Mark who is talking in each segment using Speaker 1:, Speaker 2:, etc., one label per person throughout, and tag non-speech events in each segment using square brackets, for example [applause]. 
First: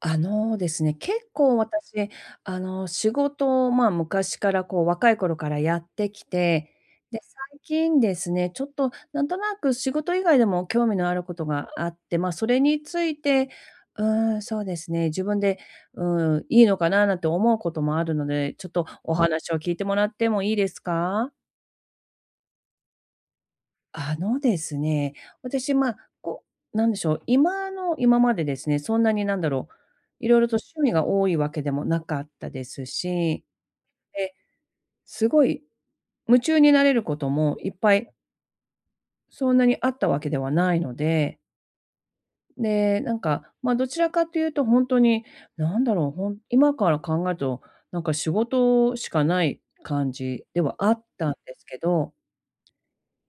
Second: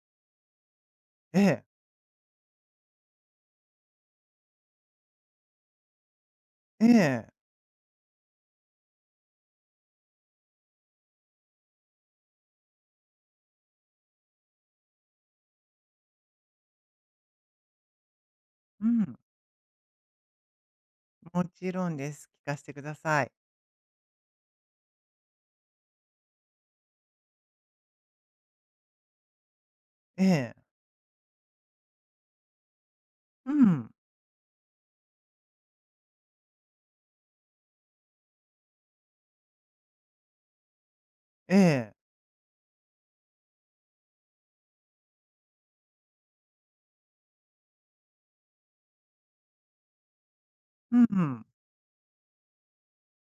Speaker 1: あのですね、結
Speaker 2: え
Speaker 1: 構
Speaker 2: え。
Speaker 1: 私、あの、仕事をまあ昔から、こう若い頃からやってきて、
Speaker 2: え
Speaker 1: で、
Speaker 2: え。
Speaker 1: 最近ですね、ちょっと何となく仕事以外でも興味のあることがあって、まあそれについて、うーん、そうですね、自分で、うーん、いいのかななんて思うこともあるので、ちょっ
Speaker 2: う
Speaker 1: とお
Speaker 2: ん。
Speaker 1: 話を聞いてもらってもいいですか？
Speaker 2: ん、もちろんです。聞かしてください。
Speaker 1: あのですね、私まあ、こう、なんでしょう、今の、今までですね、そんなになんだろう、
Speaker 2: え
Speaker 1: 色々
Speaker 2: え。
Speaker 1: と趣味が多いわけでもなかったですし。
Speaker 2: うん。
Speaker 1: で、すごい、夢中になれることもいっぱいそんなにあったわけではないので。
Speaker 2: ええ。
Speaker 1: で、なんか、まあどちらかと言うとほんとに、なんだろう、ほん今から考えると、なんか仕事しかない感じではあ
Speaker 2: うん
Speaker 1: っ
Speaker 2: う
Speaker 1: たん
Speaker 2: ん。
Speaker 1: ですけど、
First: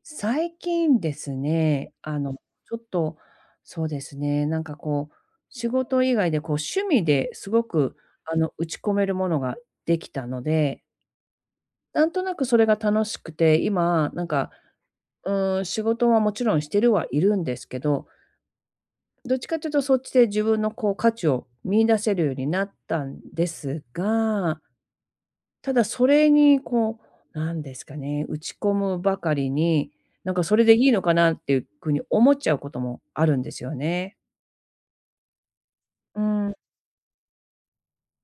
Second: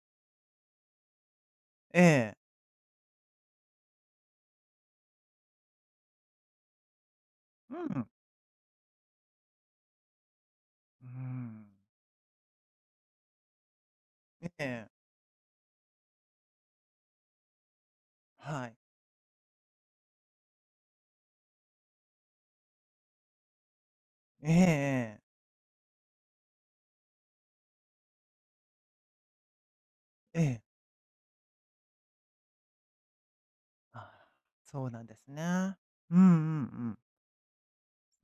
Speaker 1: 最近ですね、
Speaker 2: え
Speaker 1: あ
Speaker 2: え。
Speaker 1: の、ちょっと、そうですね、なんかこう、仕事以外で、こう趣味ですご
Speaker 2: う
Speaker 1: く
Speaker 2: ん。
Speaker 1: あの、打ち込めるものができたので。
Speaker 2: うーん。
Speaker 1: なんとなくそれが楽しくて、今なん
Speaker 2: え
Speaker 1: か、
Speaker 2: え。
Speaker 1: うーん、仕事はもちろんしてるはいるんですけど。
Speaker 2: はい。
Speaker 1: どっちかって言うと、そっちで自分のこう価値を見出せるようになったんです
Speaker 2: ええ
Speaker 1: が
Speaker 2: ええ。
Speaker 1: ただ、それにこう、何ですかね、打ち込むばかりに、なん
Speaker 2: え
Speaker 1: かそ
Speaker 2: え。
Speaker 1: れでいいのかなっていうくに思っちゃうこともあるんですよね。
Speaker 2: [sighs] そうなんですね。うん
Speaker 1: う
Speaker 2: うんう
Speaker 1: ーん。
Speaker 2: ん。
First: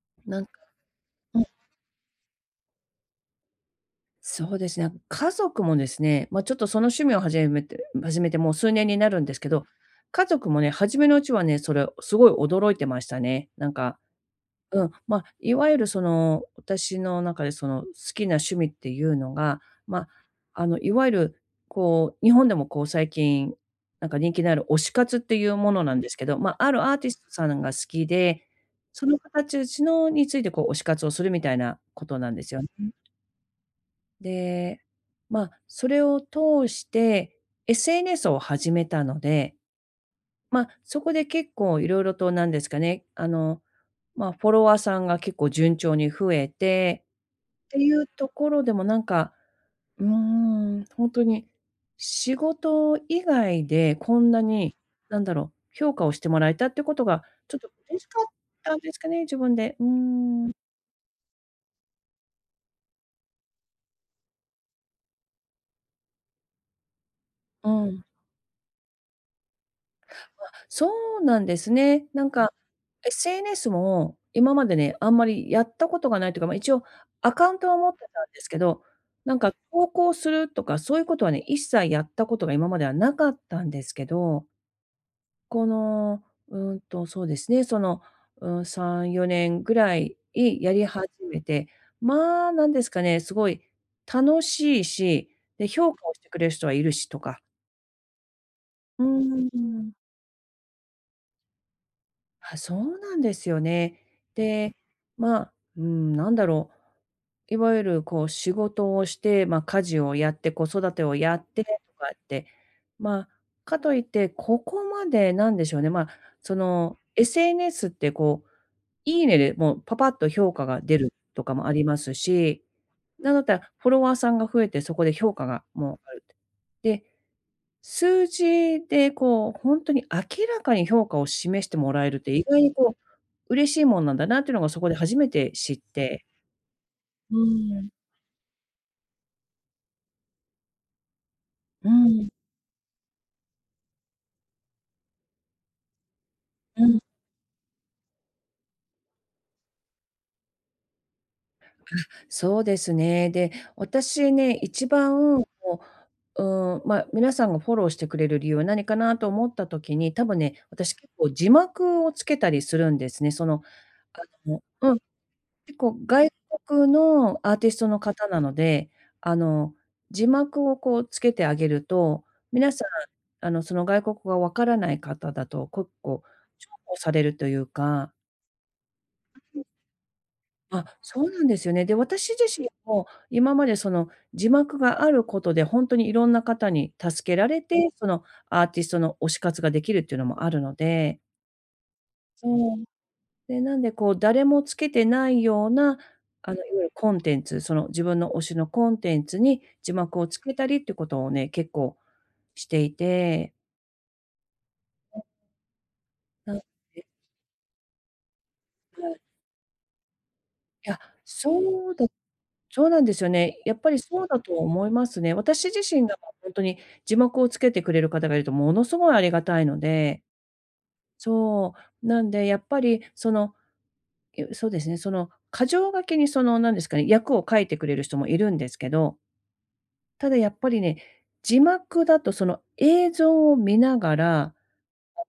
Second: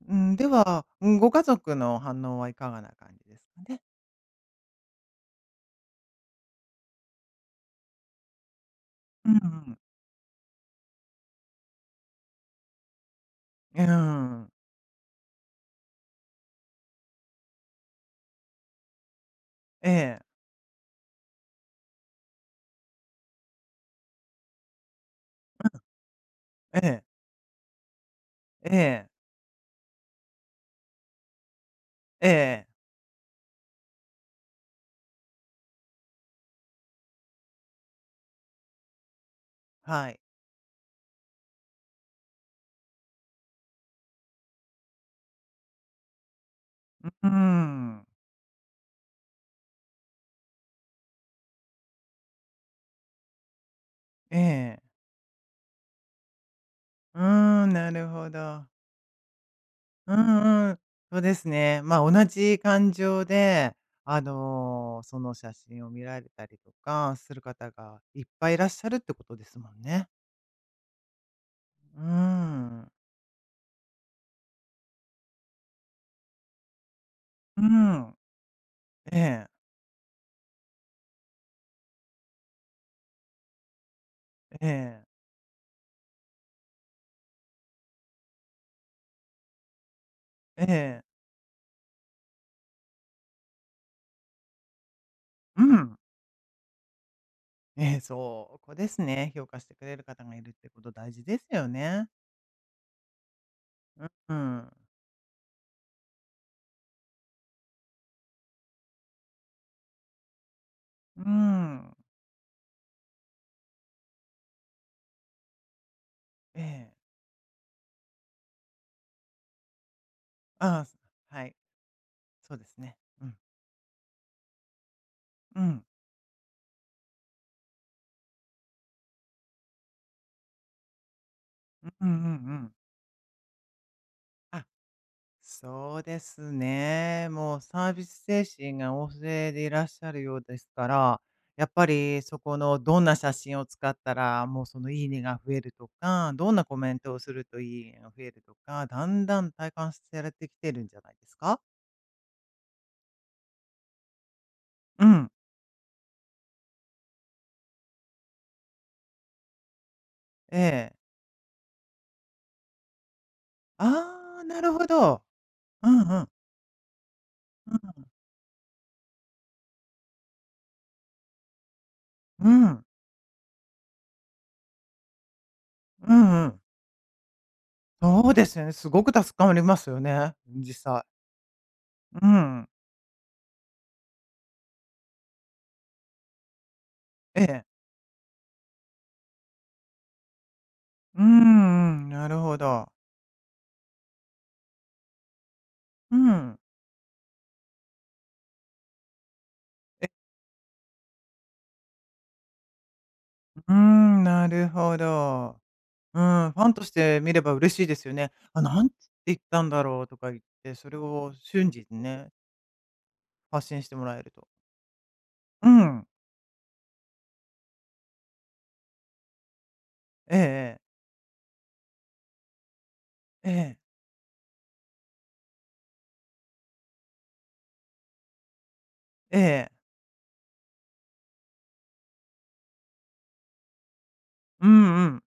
Speaker 2: うーん、
Speaker 1: な
Speaker 2: で
Speaker 1: んか
Speaker 2: は、うん、ご
Speaker 1: う
Speaker 2: 家
Speaker 1: ん。
Speaker 2: 族の反応はいかがな感じですかね？
Speaker 1: そうですね、あの、家族もですね、ま、ちょっとその趣味を始めて始めてもう数年になるん
Speaker 2: うん
Speaker 1: ですけど、
Speaker 2: うん。
Speaker 1: 家族もね、初めのうちはね、それをすごい驚いてましたね。なん
Speaker 2: え、うー
Speaker 1: か
Speaker 2: ん。
Speaker 1: うん、ま、いわゆるその、私の中で、その、好きな趣味っていうのが、
Speaker 2: え
Speaker 1: ま、
Speaker 2: え。
Speaker 1: あの、いわゆる、こう、日本でも、こう、最近、なんか人気のある「推し活」っていうものなんですけど、ま、あ
Speaker 2: う
Speaker 1: る
Speaker 2: ん。え
Speaker 1: アー
Speaker 2: え。
Speaker 1: ティストさんが好きで、
Speaker 2: え
Speaker 1: そ
Speaker 2: え。
Speaker 1: の方ちゅうしのについて、こう、推し活をするみたいなこと
Speaker 2: え
Speaker 1: な
Speaker 2: え
Speaker 1: んですよ
Speaker 2: ええ。
Speaker 1: ね。で、まあ、それを通して SNS を始めたので、
Speaker 2: はい。
Speaker 1: ま、そこで結構色々と、なんですかね、あの、ま、フォロワーさんが結構順調に増えて
Speaker 2: ううー
Speaker 1: ってい
Speaker 2: ん。
Speaker 1: う所でも、なんか、うーん、ほんとに、仕事以外でこん
Speaker 2: え
Speaker 1: なに、
Speaker 2: え。
Speaker 1: 何だろう、評価をしてもらえたってこと
Speaker 2: う
Speaker 1: が、ちょっ
Speaker 2: ー
Speaker 1: と
Speaker 2: ん、な
Speaker 1: 嬉し
Speaker 2: る
Speaker 1: かっ
Speaker 2: ほど。
Speaker 1: たんですかね、自分で、うー
Speaker 2: う
Speaker 1: ん。
Speaker 2: んうん。そうですね。ま、同じ感情で、あの、その写真を見られたりとかする方
Speaker 1: う
Speaker 2: が
Speaker 1: ん。
Speaker 2: いっぱいいらっしゃるってことですもんね。
Speaker 1: うわ、そうなんです
Speaker 2: うー
Speaker 1: ね。なんか、
Speaker 2: ん。
Speaker 1: SNS も今までね、あんまりやったことが無いというか、ま、一応アカウン
Speaker 2: うー
Speaker 1: トは持って
Speaker 2: ん。
Speaker 1: たんですけど、
Speaker 2: え
Speaker 1: なん
Speaker 2: え。
Speaker 1: か、投稿するとかそういうことはね、一切やったことが今までは無かったんですけど
Speaker 2: えええ。
Speaker 1: この、うんと、そうですね、その、うん、3、4年ぐらいい
Speaker 2: え
Speaker 1: やり
Speaker 2: え。
Speaker 1: 始めて、まあ、なんですかね、すごい楽しいし、
Speaker 2: う
Speaker 1: で、評
Speaker 2: ん。
Speaker 1: 価をしてくれる人はいるしとか。
Speaker 2: ええ、そこです
Speaker 1: う
Speaker 2: ね、
Speaker 1: う
Speaker 2: 評
Speaker 1: う
Speaker 2: 価
Speaker 1: う
Speaker 2: してく
Speaker 1: ん。
Speaker 2: れる方がいるってこと大事ですよね。
Speaker 1: はあ、そうなんですよね。
Speaker 2: ううん。
Speaker 1: で、ま、うーん、何だろう、いわゆるこう仕事をして、ま、家事をやって、子育てを
Speaker 2: ううー
Speaker 1: やってと
Speaker 2: ん。
Speaker 1: かって、まあ、かと言って、ここまでなんでしょうね、まあ、そ
Speaker 2: ええ。
Speaker 1: の SNS ってこう、いいねでもうぱぱっと評価
Speaker 2: あ
Speaker 1: が
Speaker 2: あ、
Speaker 1: 出
Speaker 2: す
Speaker 1: ると
Speaker 2: は
Speaker 1: か
Speaker 2: い。
Speaker 1: もあります
Speaker 2: そう
Speaker 1: し、
Speaker 2: ですね、う
Speaker 1: 何
Speaker 2: ん。
Speaker 1: だったらフォロワーさんが増えてそこで評価
Speaker 2: う
Speaker 1: が
Speaker 2: ん。
Speaker 1: もうあるてで、数字でこう、ほんとに明らかに評価を示して
Speaker 2: う
Speaker 1: もら
Speaker 2: うん
Speaker 1: え
Speaker 2: う
Speaker 1: るっ
Speaker 2: ん
Speaker 1: て、意
Speaker 2: う
Speaker 1: 外
Speaker 2: ん。
Speaker 1: にこう、嬉しいもんなんだなっていうの
Speaker 2: あ、
Speaker 1: が、そこで初めて知っ
Speaker 2: そうで
Speaker 1: て。
Speaker 2: すね。
Speaker 1: う
Speaker 2: もう
Speaker 1: ー
Speaker 2: サ
Speaker 1: ん。
Speaker 2: ービス精神が旺盛でいらっしゃるようですから、やっぱ
Speaker 1: う
Speaker 2: り
Speaker 1: ん。
Speaker 2: そこのどんな写真を使ったら、もうその、いいねが増えるとか、どんなコ
Speaker 1: う
Speaker 2: メ
Speaker 1: ん。
Speaker 2: ントをするといいねが増えるとか、だんだん体感すされてきてるんじゃないですか？
Speaker 1: あ、そうですね、で、私ね、一
Speaker 2: うん。
Speaker 1: 番こう、うーん、ま、皆さんがフォローしてくれる理由は何かなと思った時に、多分
Speaker 2: え
Speaker 1: ね、
Speaker 2: え。
Speaker 1: 私、結構字幕を付けたりするんですね、その、あ
Speaker 2: ああ、な
Speaker 1: の
Speaker 2: るほ
Speaker 1: うん。
Speaker 2: ど。
Speaker 1: 結
Speaker 2: う
Speaker 1: 構
Speaker 2: んうん。
Speaker 1: 外国のアーテ
Speaker 2: う
Speaker 1: ィ
Speaker 2: う
Speaker 1: ストの
Speaker 2: ん。
Speaker 1: 方なので、あの、字幕をこう付けてあげると、
Speaker 2: う
Speaker 1: 皆
Speaker 2: ん。
Speaker 1: さん、あのその外国語が分からない方だと、国
Speaker 2: う
Speaker 1: 交、
Speaker 2: んうん。
Speaker 1: 重宝されるというか
Speaker 2: そうですよね、すごく助かり
Speaker 1: [unintelligible]
Speaker 2: ますよね、ん、実
Speaker 1: あ、
Speaker 2: 際。
Speaker 1: そうなんですよね。で、
Speaker 2: うう
Speaker 1: 私自
Speaker 2: ん。
Speaker 1: 身も今までその字幕があることでほんとに色んな方に助け
Speaker 2: え
Speaker 1: られ
Speaker 2: え。
Speaker 1: て、そのアーティストの推し活が出来るっていうのもあるの
Speaker 2: う
Speaker 1: で
Speaker 2: ーん、うん、なる
Speaker 1: う
Speaker 2: ほ
Speaker 1: ーん。
Speaker 2: ど。
Speaker 1: で、なんでこう誰も付けてないような、
Speaker 2: う
Speaker 1: あの
Speaker 2: ん。
Speaker 1: いわゆるコンテンツ、その自分の推しのコンテンツに字
Speaker 2: え
Speaker 1: 幕を付けたりってことをね、結構していて
Speaker 2: ううーん、なるほ
Speaker 1: [unintelligible]
Speaker 2: ど。うん、
Speaker 1: な
Speaker 2: フ
Speaker 1: ん
Speaker 2: ァンとし
Speaker 1: で
Speaker 2: て見れば嬉しいですよね。「あ、何つって
Speaker 1: [unintelligible]
Speaker 2: 言ったんだろう」とか言って、そ
Speaker 1: い
Speaker 2: れ
Speaker 1: や、
Speaker 2: を瞬時
Speaker 1: そう
Speaker 2: に
Speaker 1: だ
Speaker 2: ね
Speaker 1: そうなんですよね、
Speaker 2: 発
Speaker 1: やっ
Speaker 2: 信し
Speaker 1: ぱ
Speaker 2: て
Speaker 1: り
Speaker 2: もらえ
Speaker 1: そう
Speaker 2: る
Speaker 1: だ
Speaker 2: と。
Speaker 1: と思いますね。私
Speaker 2: う
Speaker 1: 自身
Speaker 2: ん。
Speaker 1: がまあほんとに、字幕をつけてくれる方がいると物凄い有難いので。
Speaker 2: ええええ。
Speaker 1: そう、なんで、やっぱりそ
Speaker 2: え
Speaker 1: の、
Speaker 2: え。
Speaker 1: ゆそうですね、その箇条書きにそのなんですかね、訳を書いてくれる人もいるんですけど
Speaker 2: ええ。
Speaker 1: ただやっぱりね、字幕だとその映像を見ながら、あの、
Speaker 2: うんうん。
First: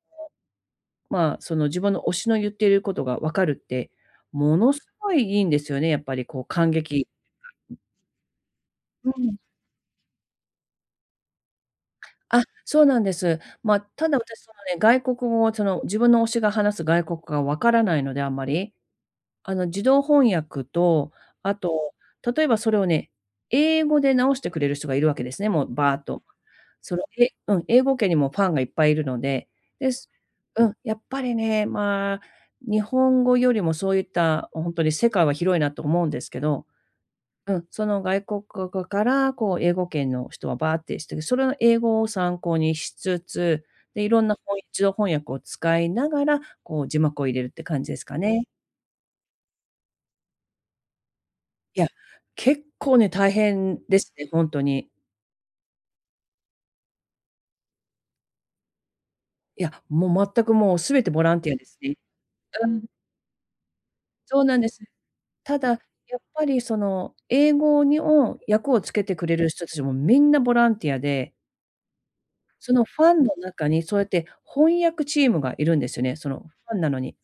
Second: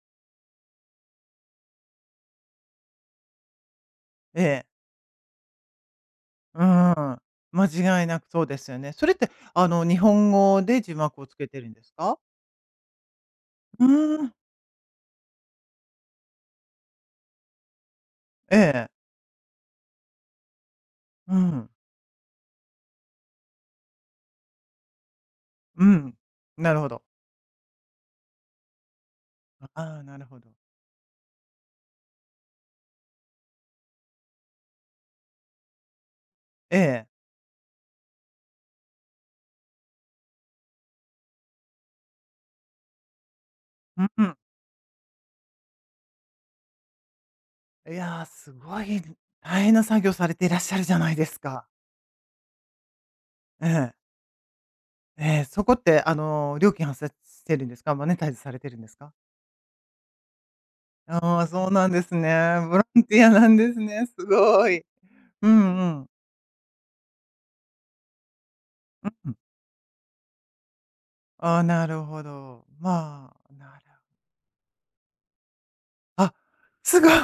Speaker 1: まあ、その自分の推しの言っていることが分かるって、
Speaker 2: え
Speaker 1: も
Speaker 2: え。
Speaker 1: のすごい良いんですよね、やっぱりこう
Speaker 2: う
Speaker 1: 感激
Speaker 2: ーん。
Speaker 1: [unintelligible]
Speaker 2: 間違いなくそうですよね。そ
Speaker 1: う
Speaker 2: れって
Speaker 1: ん。
Speaker 2: あの日本語で字幕をつけてるんですか？
Speaker 1: あ、そうなんです。ま、
Speaker 2: う
Speaker 1: ただ
Speaker 2: うーん。
Speaker 1: 私そのね、外国語をその自分の推しが話す外国語が分からないので、あんま
Speaker 2: え
Speaker 1: り。
Speaker 2: え。
Speaker 1: あの、自動翻訳と、
Speaker 2: う
Speaker 1: あ
Speaker 2: ん。
Speaker 1: と、例えばそれをね、英語で直してくれる人がいるわけですね、もう
Speaker 2: う
Speaker 1: ばーっ
Speaker 2: ん、
Speaker 1: と。
Speaker 2: なるほ
Speaker 1: そ
Speaker 2: ど。
Speaker 1: のえうん、英語圏にもファンがいっぱいいるので、
Speaker 2: あ
Speaker 1: で
Speaker 2: あ、
Speaker 1: す
Speaker 2: なるほど。
Speaker 1: うん、やっぱりね、まあ、日本語よりもそういった、あ、ほんとに世界は広いなと思うんですけど
Speaker 2: ええ。
Speaker 1: うん、その外国語からこう英語圏の人はばーってしてて、それの英語を参考にしつつ、
Speaker 2: う
Speaker 1: で、色
Speaker 2: う
Speaker 1: ん
Speaker 2: ん。
Speaker 1: なほい自動翻訳を使いながら、こう字幕を入れるって感
Speaker 2: い
Speaker 1: じですか
Speaker 2: や、
Speaker 1: ね。
Speaker 2: すごいぬ大変な作業されていらっしゃるじゃないですか。
Speaker 1: いや、結構ね大変
Speaker 2: ええ。
Speaker 1: ですね、ほんとに。
Speaker 2: ええ、そこってあの料金発生してるんですか、マネタイズされてるんですか？
Speaker 1: いや、もう全くもう全てボラ
Speaker 2: あ
Speaker 1: ン
Speaker 2: あ、
Speaker 1: ティアで
Speaker 2: そう
Speaker 1: す
Speaker 2: なん
Speaker 1: ね。
Speaker 2: ですね。
Speaker 1: う
Speaker 2: ボ
Speaker 1: ん。
Speaker 2: ランティアなんですね、す
Speaker 1: そうなん
Speaker 2: ご
Speaker 1: です。
Speaker 2: い。う
Speaker 1: ただ、や
Speaker 2: んうん。
Speaker 1: っぱりその、英語にお、訳をつけ
Speaker 2: う
Speaker 1: てく
Speaker 2: うん。
Speaker 1: れる人達もみんなボランティアで。
Speaker 2: ああ、なるほど。
Speaker 1: そのファンの
Speaker 2: まあ、
Speaker 1: 中
Speaker 2: な
Speaker 1: に
Speaker 2: る
Speaker 1: そうやって翻訳チームがいるんですよね、そ
Speaker 2: あ、
Speaker 1: の、ファンな
Speaker 2: す
Speaker 1: の
Speaker 2: ごい。
Speaker 1: に。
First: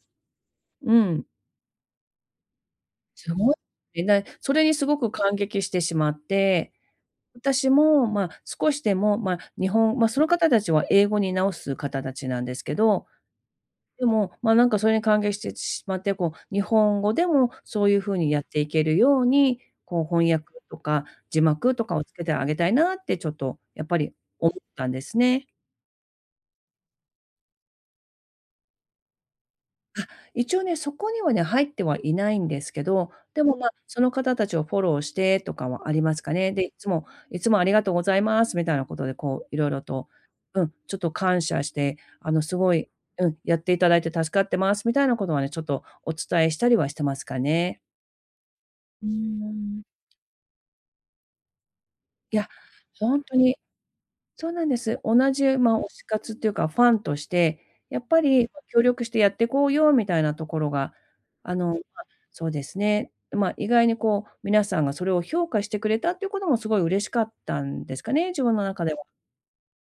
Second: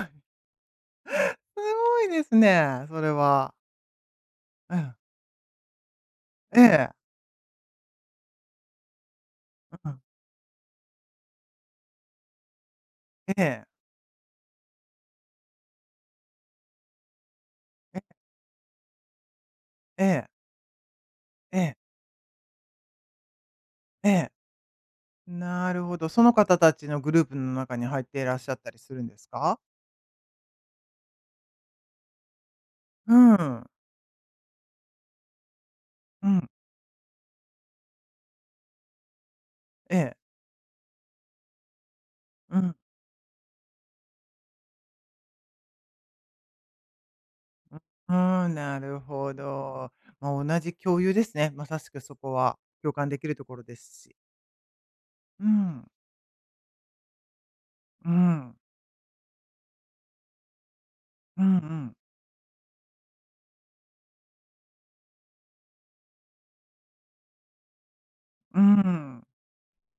Speaker 1: うん。
Speaker 2: すごいですね、それ
Speaker 1: すご
Speaker 2: は。
Speaker 1: い、えない、それに
Speaker 2: う
Speaker 1: す
Speaker 2: ん。
Speaker 1: ごく感激してしまっ
Speaker 2: え
Speaker 1: て、
Speaker 2: え。
Speaker 1: 私もまあ少しでも、まあ日
Speaker 2: うう
Speaker 1: 本
Speaker 2: ん。
Speaker 1: ま、その方達は英語に直す方達なんですけど。
Speaker 2: ええ。
Speaker 1: でも、まあなんかそれに感激してちしまって、こう日本語でもそうい
Speaker 2: え
Speaker 1: う
Speaker 2: え。
Speaker 1: 風にやっていけるように、こ
Speaker 2: え
Speaker 1: う
Speaker 2: え。
Speaker 1: 翻訳とか、字
Speaker 2: え
Speaker 1: 幕
Speaker 2: え。
Speaker 1: とかを付けてあげたいなってちょっと、やっぱ
Speaker 2: え
Speaker 1: り
Speaker 2: え。
Speaker 1: 思ったんですね。
Speaker 2: なるほど、その方達のグループん中に入っていらっしゃったりするんですか？
Speaker 1: あ、一応ね、そこにはね、入ってはいないんですけど、
Speaker 2: う
Speaker 1: でも、
Speaker 2: ん。
Speaker 1: ま、その方達をフォローしてとかはあります
Speaker 2: う
Speaker 1: か
Speaker 2: ん。
Speaker 1: ね。で、いつも「いつもありがとうございます」みたいなことで、こう色々
Speaker 2: え
Speaker 1: と
Speaker 2: え。
Speaker 1: うん、ちょっと感謝して、あの、す
Speaker 2: う
Speaker 1: ご
Speaker 2: ん。
Speaker 1: いうん。「やっていただいて助かってます」みたいなことはね、ちょっとお伝えしたりはしてますか
Speaker 2: うう
Speaker 1: ね。
Speaker 2: ーん、なる
Speaker 1: うー
Speaker 2: ほ
Speaker 1: ん。
Speaker 2: ど。ま、同じ共有ですね、まさしくそこ
Speaker 1: いや、
Speaker 2: は、共感で
Speaker 1: ほん
Speaker 2: きる
Speaker 1: と
Speaker 2: とこ
Speaker 1: に
Speaker 2: ろですし。
Speaker 1: そうなんです。同
Speaker 2: う
Speaker 1: じうま、
Speaker 2: ん。
Speaker 1: 推し活っていうか、ファンとして、やっ
Speaker 2: う
Speaker 1: ぱり、
Speaker 2: ん。
Speaker 1: 「ま、協力してやってこうよ」みたいなところが、
Speaker 2: う
Speaker 1: あ
Speaker 2: んう
Speaker 1: の、ま、
Speaker 2: ん。
Speaker 1: そうですね、ん、まあ、意外にこう、皆さんがそれを評価してくれたっていうことも凄い嬉しかったんですかね、自分
Speaker 2: う
Speaker 1: の中では。
Speaker 2: ん。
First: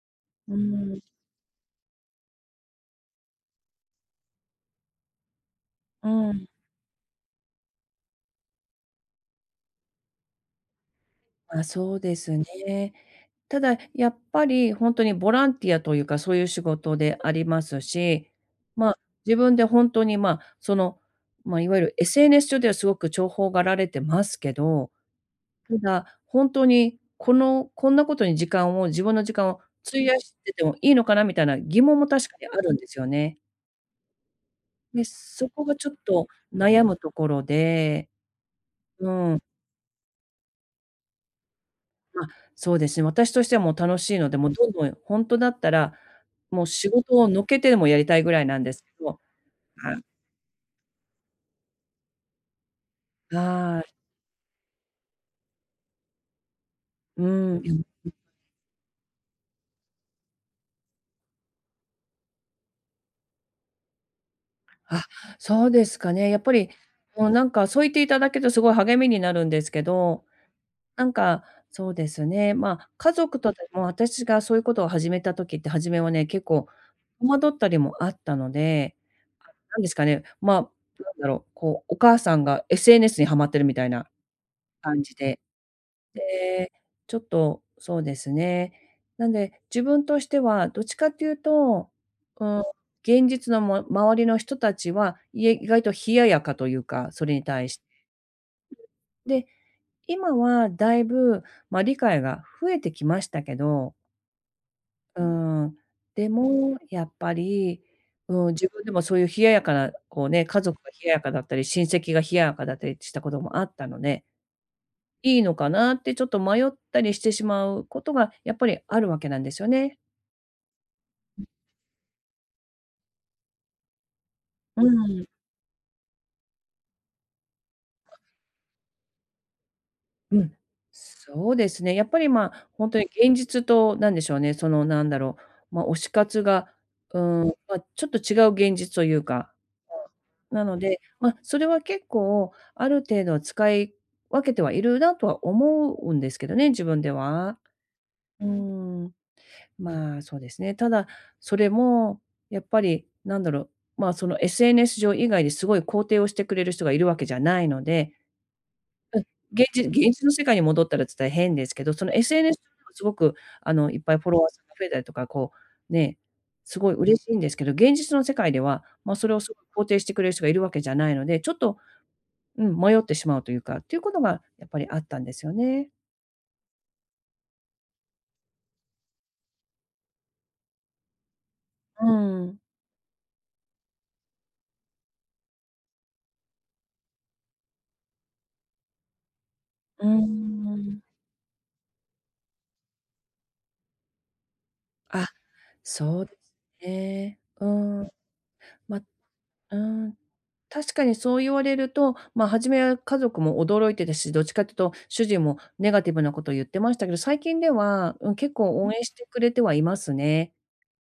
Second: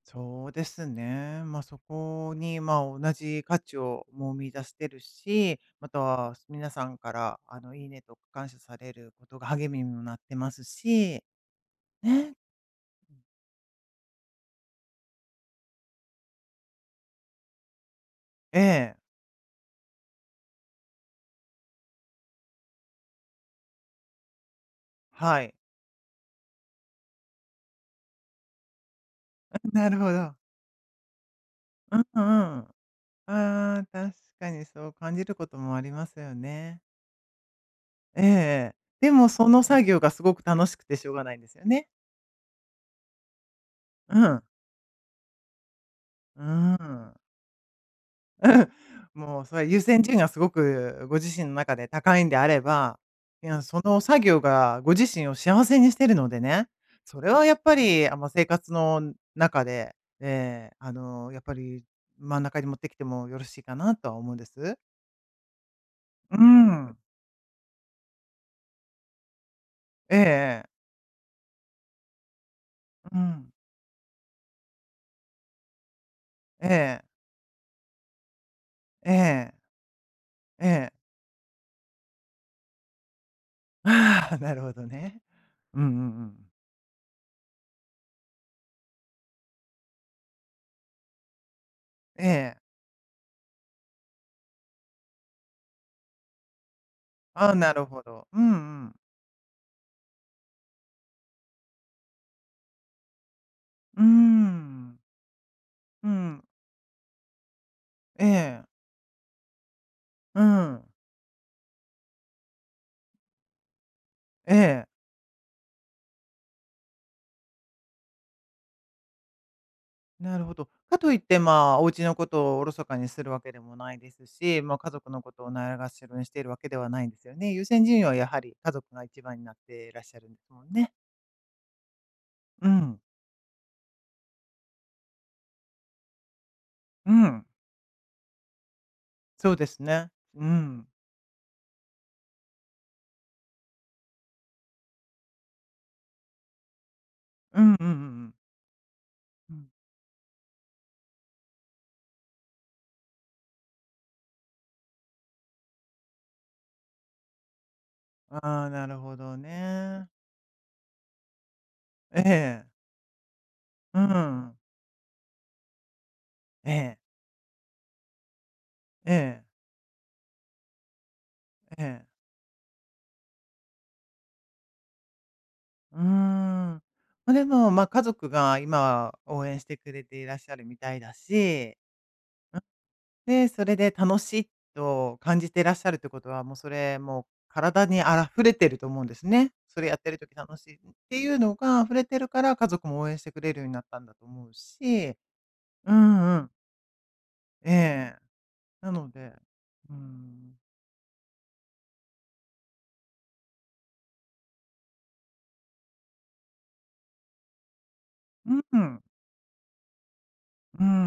Speaker 2: そう
Speaker 1: うー
Speaker 2: です
Speaker 1: ん。
Speaker 2: ね。ま、そこに、まあ同じ価値を、もう見出してるし、ま
Speaker 1: う
Speaker 2: た、
Speaker 1: ん。
Speaker 2: す皆さんからあの、「いいね」とか感謝されることが励みにもなってますし。
Speaker 1: ま、そうで
Speaker 2: ね。
Speaker 1: すね。
Speaker 2: うん。
Speaker 1: ただ、やっぱりほんとにボランティアというか、そういう仕事でありますし、
Speaker 2: え
Speaker 1: ま
Speaker 2: え。
Speaker 1: あ、自分でほんとに、まあ、その、ま、いわゆる SNS 上ではすごく重宝がられてますけど。
Speaker 2: はい。
Speaker 1: ただ、ほんとに、この、こんなことに時間を自分の時間
Speaker 2: あ、
Speaker 1: を
Speaker 2: なる
Speaker 1: 費
Speaker 2: ほ
Speaker 1: やし
Speaker 2: ど。
Speaker 1: ててもいいのかなみたいな、疑
Speaker 2: う
Speaker 1: 問
Speaker 2: ん、
Speaker 1: も
Speaker 2: う
Speaker 1: 確かにあ
Speaker 2: ん。
Speaker 1: るんですよね。
Speaker 2: ああ、確かにそう
Speaker 1: で、
Speaker 2: 感じるこ
Speaker 1: そ
Speaker 2: と
Speaker 1: こが
Speaker 2: もあ
Speaker 1: ち
Speaker 2: り
Speaker 1: ょっ
Speaker 2: ます
Speaker 1: と
Speaker 2: よね。
Speaker 1: 悩むところで。
Speaker 2: ええええ。
Speaker 1: う
Speaker 2: でも
Speaker 1: ん。
Speaker 2: その作業がすごく楽しくてしょうがないんですよね？
Speaker 1: あ、そうですね、私としてはもう楽し
Speaker 2: う
Speaker 1: いので、
Speaker 2: ん。
Speaker 1: もうどんどんほんとだったら、
Speaker 2: う
Speaker 1: もう
Speaker 2: ー
Speaker 1: 仕
Speaker 2: ん。
Speaker 1: 事を抜けてでもやりたいぐらい
Speaker 2: う
Speaker 1: な
Speaker 2: ん
Speaker 1: んですけ
Speaker 2: う
Speaker 1: ど。
Speaker 2: ん、もうそれは優
Speaker 1: は
Speaker 2: 先
Speaker 1: い。
Speaker 2: 順位がすごくご自身の中で高いんであれば、いや、
Speaker 1: は
Speaker 2: そ
Speaker 1: い。
Speaker 2: の作業がご自身を幸せにしてるのでね。そ
Speaker 1: う
Speaker 2: れはやっ
Speaker 1: ん。
Speaker 2: ぱ
Speaker 1: [unintelligible]
Speaker 2: り、
Speaker 1: う
Speaker 2: あ、もう生活の中で、ええ、あの、やっぱり、真ん中に持ってきてもよろしいかなとは思うんです。
Speaker 1: あ、そうですかね、やっ
Speaker 2: う
Speaker 1: ぱり、
Speaker 2: ん。
Speaker 1: もうなんかそう言って頂けると凄い励みになるんですけ
Speaker 2: ええ
Speaker 1: ど、
Speaker 2: ええ。
Speaker 1: なんか、そうですね、ま、家
Speaker 2: う
Speaker 1: 族
Speaker 2: ん。
Speaker 1: とでも私がそういうことを始めた時って、初めはね、結構、
Speaker 2: ええ。
Speaker 1: 戸惑ったりもあったので、
Speaker 2: ええ。
Speaker 1: か、何ですかね、ま
Speaker 2: ええ。
Speaker 1: あ、なんだろう、こう、お母さんが SNS にはまってるみたいな
Speaker 2: ああ、なるほど
Speaker 1: 感じ
Speaker 2: ね。
Speaker 1: で。
Speaker 2: うんうんうん。
Speaker 1: で、ちょっとそうですね。なんで、自分としてはどっちかっていうと、う
Speaker 2: ええ。
Speaker 1: ーん、現実のも周りの人たちは、いえ意外と冷ややかというか、それに
Speaker 2: あ、
Speaker 1: 対
Speaker 2: な
Speaker 1: して。
Speaker 2: るほど。うんうん。
Speaker 1: で、今は大分ま、理解が増えてきましたけど
Speaker 2: うーん。
Speaker 1: うーん、
Speaker 2: う
Speaker 1: で
Speaker 2: ん。
Speaker 1: もやっぱり、
Speaker 2: え
Speaker 1: うん、
Speaker 2: え。
Speaker 1: 自分でもそういう冷ややかな、こう
Speaker 2: う
Speaker 1: ね、家族が
Speaker 2: ん。
Speaker 1: 冷ややかだったり、親戚が冷ややかだったりしたこともあったので
Speaker 2: ええ。
Speaker 1: 良いのかなって、ちょっと迷ったりしてしまうことが、やっぱりあるわけなんですよね。
Speaker 2: なるほど。かと言って
Speaker 1: うん。
Speaker 2: まあ、お家のことをおろそかにするわけでもないですし、ま、
Speaker 1: うー
Speaker 2: 家族の
Speaker 1: ん。
Speaker 2: ことをないがしろにしているわけではないんですよね。優先順位はやはり家族が1番になってらっしゃるん
Speaker 1: う
Speaker 2: で
Speaker 1: ん。
Speaker 2: すもんね。
Speaker 1: そうですね、やっぱりま
Speaker 2: う
Speaker 1: あ、ほん
Speaker 2: ん。
Speaker 1: とに現実と何でしょうね、その何だろう、ま、推し活が、
Speaker 2: う
Speaker 1: うー
Speaker 2: ん。
Speaker 1: ん、まあ、ちょっと違う現実というか、
Speaker 2: そうです
Speaker 1: ま
Speaker 2: ね、う
Speaker 1: あ、なの
Speaker 2: ん。
Speaker 1: で、ま、それは結構ある程度は使い分けてはいるなとは思うんですけどね、自分では。
Speaker 2: うんうんうんうん。
Speaker 1: うーん。
Speaker 2: うん。
Speaker 1: まあ、そうですね、ただ、それも、やっぱり、何だろう、まあ、その、SNS 上以外ですごい肯定をしてくれる人がいるわけじゃないので。
Speaker 2: ああ、なるほ
Speaker 1: うん、
Speaker 2: ど
Speaker 1: げんじ現
Speaker 2: ね。
Speaker 1: 実の世界に戻ったらつったら変ですけど、その
Speaker 2: え
Speaker 1: SNS 上
Speaker 2: え。
Speaker 1: では凄くあのいっ
Speaker 2: う
Speaker 1: ぱいフォロワー
Speaker 2: ん。
Speaker 1: さんが増えたりとか、こう、ね、
Speaker 2: え
Speaker 1: 凄い
Speaker 2: え。
Speaker 1: 嬉しいんですけど、現実の世界では、ま、それを
Speaker 2: ええ。
Speaker 1: 凄い肯定してくれる人がいるわけじゃないので、ちょっと
Speaker 2: ええ。
Speaker 1: うん、迷ってしまうというか、っていうことがやっぱりあったんですよね。
Speaker 2: うーん。ま、でも、ま、家族が今は応援してくれていらっしゃるみたいだし。
Speaker 1: うん。
Speaker 2: うん。で、それで楽しいと感じてらっしゃるってことはもうそれ、もう体にあらふれてると思うんですね。それやっ
Speaker 1: うー
Speaker 2: てる時楽しい、ん、っ
Speaker 1: ん。
Speaker 2: ていうのが溢れてるから家族も応援してくれるようになったんだと思うし。
Speaker 1: あ、
Speaker 2: う
Speaker 1: そう
Speaker 2: ん
Speaker 1: で
Speaker 2: うん。
Speaker 1: すね。う
Speaker 2: え
Speaker 1: ん。
Speaker 2: え。な
Speaker 1: まう
Speaker 2: ので。
Speaker 1: ー
Speaker 2: うー
Speaker 1: ん、
Speaker 2: ん。
Speaker 1: 確かにそう言われると、ま、初めは家族も驚いてたし、どっちかって言うと、主人もネガティブなことを言ってましたけど、最近では、うん、結
Speaker 2: う
Speaker 1: 構応
Speaker 2: ん。
Speaker 1: 援してくれてはいますね。
Speaker 2: うんうんう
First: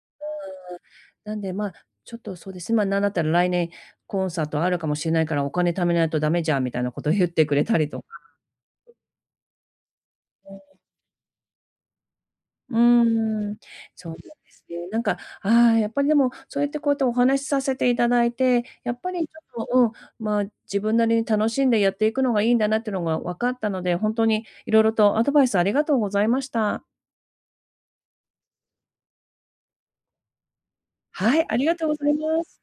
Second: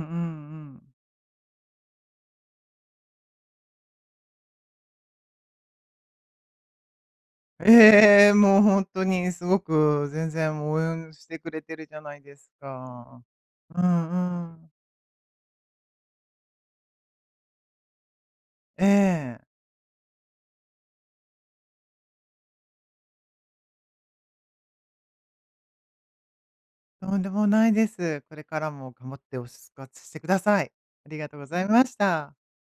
Speaker 2: ん。
Speaker 1: うーん。なんで、まあ、ちょっとそうですね、ま、何だったら「来年、コンサートあるかもしれないから、お金貯めないと駄目じゃん」みたいなこと言ってくれ
Speaker 2: ええ
Speaker 1: たりとか。
Speaker 2: ええ、もうほん
Speaker 1: [unintelligible]
Speaker 2: とにすごく全
Speaker 1: う
Speaker 2: 然もうお
Speaker 1: ん。
Speaker 2: うゆんしてくれてるじゃないです
Speaker 1: う
Speaker 2: か。
Speaker 1: ーん。
Speaker 2: う
Speaker 1: そうなん
Speaker 2: ん
Speaker 1: で
Speaker 2: う
Speaker 1: す
Speaker 2: ん。
Speaker 1: ね。なんか、ああ、やっぱりでも、そうやって、こうやってお話しさせて頂いて、
Speaker 2: え
Speaker 1: やっぱりち
Speaker 2: え。
Speaker 1: ょっと、うん、まあ、自分なりに楽しんでやっていくのがいいんだなっていうのが分かったので、ほんとに色々とアドバイスありがとうございました。
Speaker 2: とんでもないです。これからも頑張って推し活してください。ありがとう
Speaker 1: は
Speaker 2: ご
Speaker 1: い、あ
Speaker 2: ざ
Speaker 1: り
Speaker 2: い
Speaker 1: が
Speaker 2: ま
Speaker 1: とうご
Speaker 2: し
Speaker 1: ざい
Speaker 2: た。
Speaker 1: ます。